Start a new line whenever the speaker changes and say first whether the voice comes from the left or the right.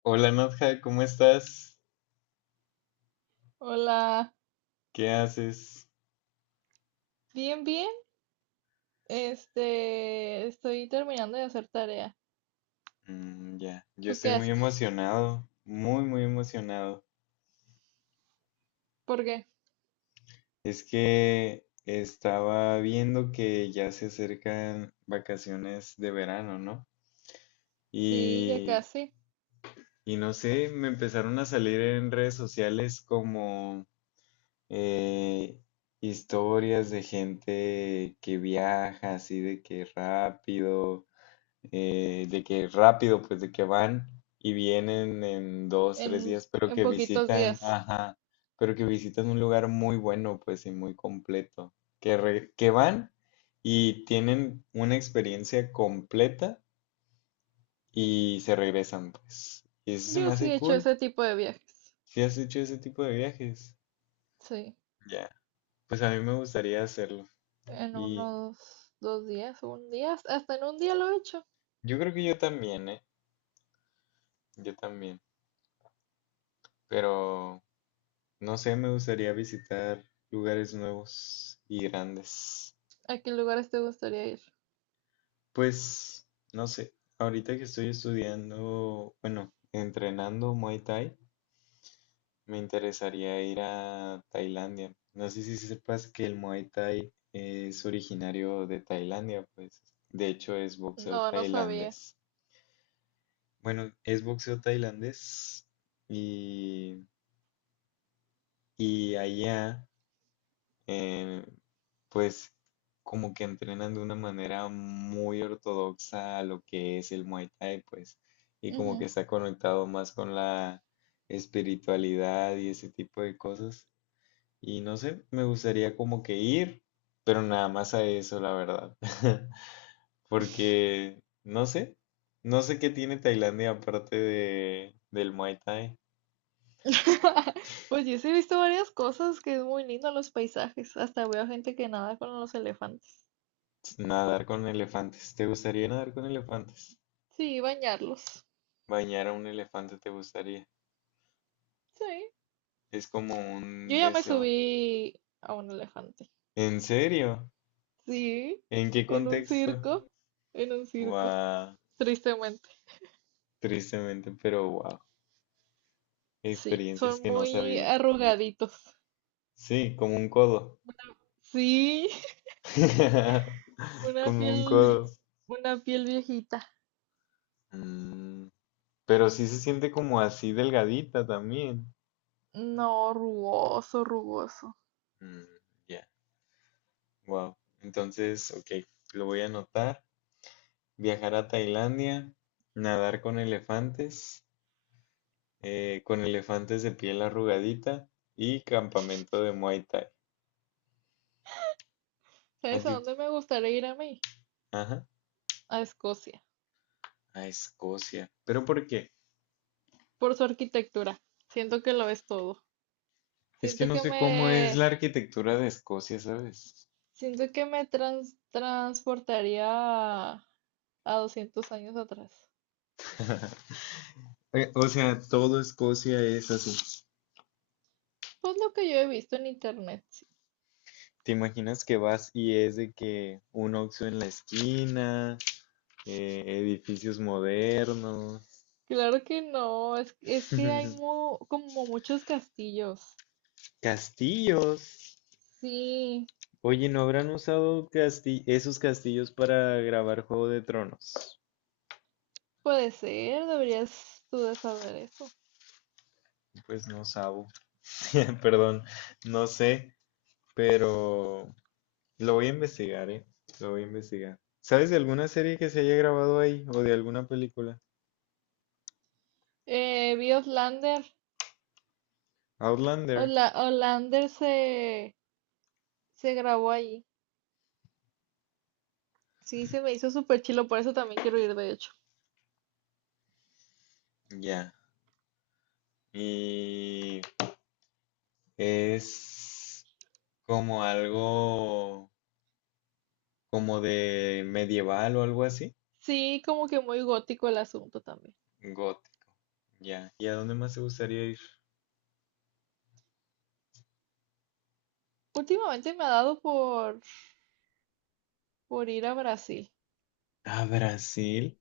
left: Hola Nadja, ¿cómo estás?
right: Hola,
left: ¿Qué haces?
right: bien, bien. Estoy terminando de hacer tarea.
left: Mm, ya, yo
right: ¿Tú qué
left: estoy muy
right: haces?
left: emocionado, muy, muy emocionado.
right: ¿Por qué?
left: Es que estaba viendo que ya se acercan vacaciones de verano, ¿no?
right: Sí, ya
left: Y,
right: casi,
left: y no sé, me empezaron a salir en redes sociales como eh, historias de gente que viaja así de que rápido, pues de que van y vienen en dos, tres
right: en,
left: días, pero
right: en
left: que
right: poquitos
left: visitan,
right: días.
left: ajá, pero que visitan un lugar muy bueno, pues y muy completo, que van y tienen una experiencia completa y se regresan, pues. Y eso se
right: Yo
left: me
right: sí
left: hace
right: he hecho
left: cool.
right: ese tipo de viajes.
left: Si has hecho ese tipo de viajes,
right: Sí,
left: ya. Pues a mí me gustaría hacerlo.
right: en
left: Y
right: unos dos días, un día, hasta en un día lo he hecho.
left: yo creo que yo también, ¿eh? Yo también. Pero no sé, me gustaría visitar lugares nuevos y grandes.
right: ¿A qué lugares te gustaría ir?
left: Pues, no sé, ahorita que estoy estudiando, bueno, entrenando Muay Thai, me interesaría ir a Tailandia. No sé si sepas que el Muay Thai es originario de Tailandia, pues, de hecho es boxeo
right: No, no sabía.
left: tailandés. Bueno, es boxeo tailandés y, y allá eh, pues como que entrenan de una manera muy ortodoxa a lo que es el Muay Thai, pues, y como que
right: Ujú.
left: está conectado más con la espiritualidad y ese tipo de cosas. Y no sé, me gustaría como que ir, pero nada más a eso, la verdad. Porque no sé, no sé qué tiene Tailandia aparte del Muay Thai.
right: Pues yo sí he visto varias cosas que es muy lindo los paisajes. Hasta veo gente que nada con los elefantes.
left: Nadar con elefantes. ¿Te gustaría nadar con elefantes?
right: Sí, bañarlos.
left: ¿Bañar a un elefante te gustaría?
right: Sí.
left: Es como
right: Yo
left: un
right: ya me
left: deseo.
right: subí a un elefante.
left: ¿En serio?
right: Sí,
left: ¿En qué
right: en un
left: contexto?
right: circo, en un circo,
left: Wow,
right: tristemente.
left: tristemente, pero wow.
right: Sí,
left: Experiencias
right: son
left: que no
right: muy
left: sabía.
right: arrugaditos.
left: Sí, como un codo.
right: Sí, una
left: Como un
right: piel,
left: codo.
right: una piel viejita.
left: Mm, pero sí se siente como así delgadita también.
right: No, rugoso, rugoso.
left: Mm, ya. Wow. Entonces, ok, lo voy a anotar. Viajar a Tailandia, nadar con elefantes de piel arrugadita y campamento de Muay Thai. A
right: ¿Sabes a
left: ti-
right: dónde me gustaría ir a mí?
left: ajá,
right: A Escocia,
left: a Escocia. ¿Pero por qué?
right: por su arquitectura. Siento que lo es todo.
left: Es que
right: Siento
left: no
right: que
left: sé cómo es
right: me,
left: la arquitectura de Escocia, ¿sabes?
right: siento que me transportaría a, a 200 años atrás.
left: O sea, todo Escocia es así.
right: Pues lo que yo he visto en internet. Sí.
left: ¿Te imaginas que vas y es de que un Oxxo en la esquina, edificios modernos,
right: Claro que no, es que hay como muchos castillos.
left: castillos?
right: Sí,
left: Oye, ¿no habrán usado esos castillos para grabar Juego de Tronos?
right: puede ser, deberías tú de saber eso.
left: Pues no sabo, perdón, no sé, pero lo voy a investigar, ¿eh? Lo voy a investigar. ¿Sabes de alguna serie que se haya grabado ahí o de alguna película?
right: Vi Outlander.
left: Outlander.
right: Ola- Outlander se, se grabó ahí. Sí, se me hizo súper chilo, por eso también quiero ir, de hecho.
left: Ya. Y es como algo como de medieval o algo así.
right: Sí, como que muy gótico el asunto también.
left: Got, ya. ¿Y a dónde más te gustaría ir?
right: Últimamente me ha dado por ir a Brasil.
left: ¿A Brasil?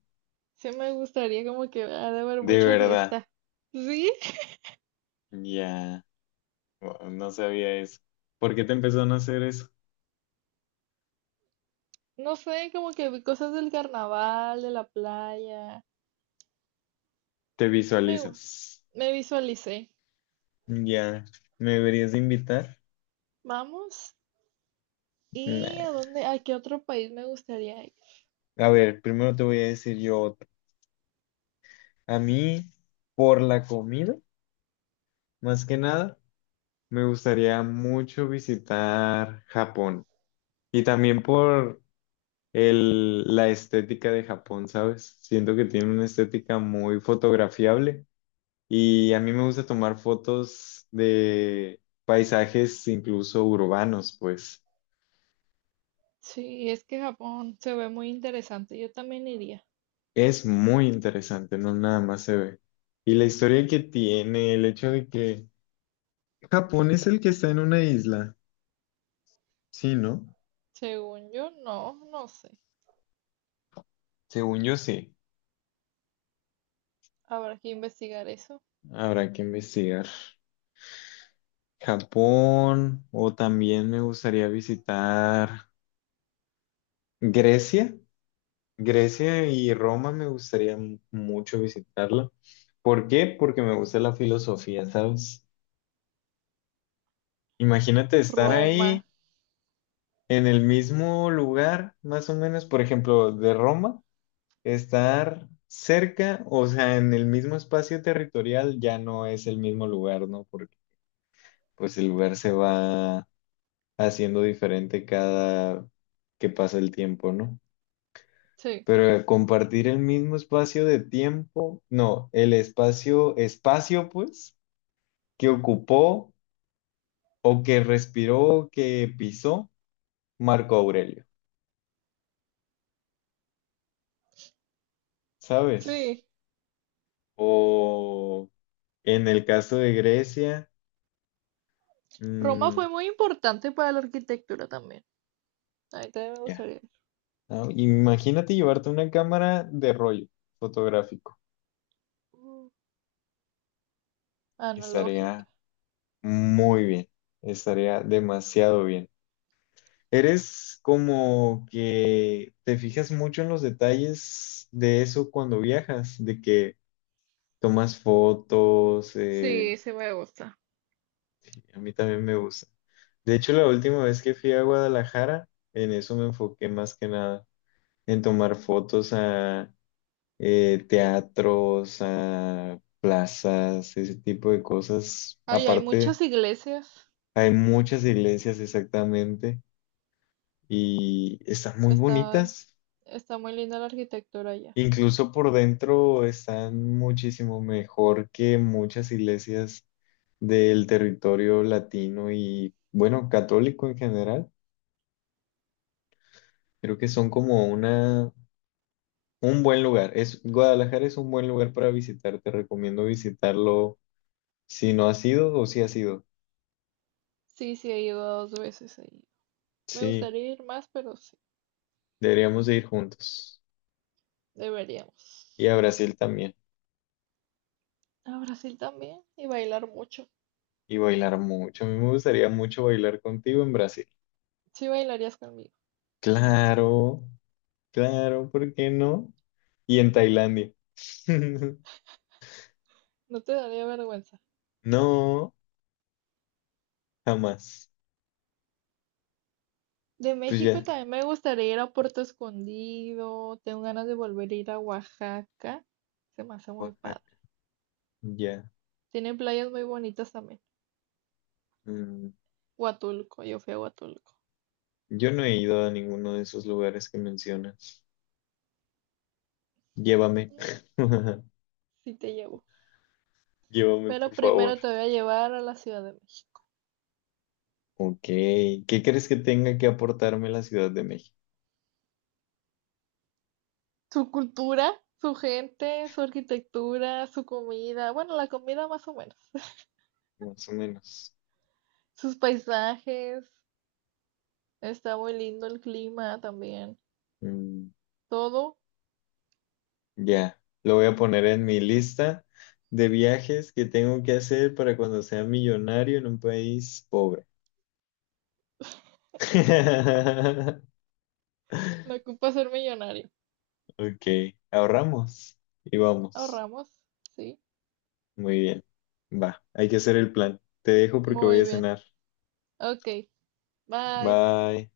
right: Sí, me gustaría como que ha de haber
left: De
right: mucha
left: verdad.
right: fiesta. ¿Sí?
left: Ya. Wow, no sabía eso. ¿Por qué te empezó a hacer eso?
right: No sé, como que vi cosas del carnaval, de la playa.
left: ¿Te
right: Me, gu-
left: visualizas?
right: me visualicé.
left: Ya. ¿Me deberías de invitar?
right: Vamos. ¿Y
left: Nah.
right: a dónde, a qué otro país me gustaría ir?
left: A ver, primero te voy a decir yo otro. A mí, por la comida, más que nada, me gustaría mucho visitar Japón. Y también por la estética de Japón, ¿sabes? Siento que tiene una estética muy fotografiable. Y a mí me gusta tomar fotos de paisajes incluso urbanos, pues
right: Sí, es que Japón se ve muy interesante. Yo también iría.
left: es muy interesante, no nada más se ve. Y la historia que tiene, el hecho de que... Japón es el que está en una isla. Sí, ¿no?
right: Según yo, no, no sé.
left: Según yo sí,
right: Habrá que investigar eso.
left: habrá que investigar. Japón o también me gustaría visitar Grecia. Grecia y Roma me gustaría mucho visitarla. ¿Por qué? Porque me gusta la filosofía, ¿sabes? Imagínate estar
right: Roma.
left: ahí en el mismo lugar, más o menos, por ejemplo, de Roma, estar cerca, o sea, en el mismo espacio territorial ya no es el mismo lugar, ¿no? Porque pues el lugar se va haciendo diferente cada que pasa el tiempo, ¿no?
right: Sí,
left: Pero compartir el mismo espacio de tiempo, no, el espacio, espacio pues, que ocupó o que respiró, o que pisó Marco Aurelio, ¿sabes?
right: sí.
left: O en el caso de Grecia,
right: Roma
left: mm,
right: fue muy importante para la arquitectura también. Ahí también me
left: ya,
right: gustaría ir.
left: ¿no? Imagínate llevarte una cámara de rollo fotográfico,
right: Mm, analógica.
left: estaría muy bien, estaría demasiado bien. ¿Eres como que te fijas mucho en los detalles de eso cuando viajas? De que tomas fotos,
right: Sí, sí me gusta.
left: a mí también me gusta. De hecho, la última vez que fui a Guadalajara, en eso me enfoqué más que nada, en tomar fotos a teatros, a plazas, ese tipo de cosas.
right: Ay, hay
left: Aparte,
right: muchas iglesias.
left: hay muchas iglesias exactamente y están muy
right: Está,
left: bonitas.
right: está muy linda la arquitectura allá.
left: Incluso por dentro están muchísimo mejor que muchas iglesias del territorio latino y, bueno, católico en general. Creo que son un buen lugar. Es, Guadalajara es un buen lugar para visitar. Te recomiendo visitarlo si no has ido o si has ido.
right: Sí, sí, he ido dos veces ahí. Me
left: Sí,
right: gustaría ir más, pero sí,
left: deberíamos de ir juntos. Y
right: deberíamos.
left: a Brasil también.
right: A Brasil también y bailar mucho.
left: Y bailar mucho. A mí me gustaría mucho bailar contigo en Brasil.
right: Sí, bailarías conmigo.
left: Claro, claro, ¿por qué no? Y en Tailandia.
right: No te daría vergüenza.
left: No, jamás.
right: De
left: Pues
right: México
left: ya,
right: también me gustaría ir a Puerto Escondido. Tengo ganas de volver a ir a Oaxaca. Se me hace muy padre.
left: Oaxaca, ya.
right: Tienen playas muy bonitas también.
left: Mm,
right: Huatulco, yo fui a Huatulco.
left: yo no he ido a ninguno de esos lugares que mencionas. Llévame.
right: No, sí te llevo.
left: Llévame,
right: Pero
left: por favor.
right: primero te voy a llevar a la Ciudad de México.
left: Ok, ¿qué crees que tenga que aportarme la Ciudad de México?
right: Su cultura, su gente, su arquitectura, su comida, bueno, la comida más o menos,
left: Más o menos.
right: sus paisajes, está muy lindo el clima también,
left: Mm,
right: todo.
left: ya, lo voy a poner en mi lista de viajes que tengo que hacer para cuando sea millonario en un país pobre.
right: No ocupa ser millonario.
left: Ok, ahorramos y vamos.
right: Ahorramos, sí.
left: Muy bien. Va, hay que hacer el plan. Te dejo porque voy
right: Muy
left: a
right: bien.
left: cenar.
right: Ok, bye.
left: Bye.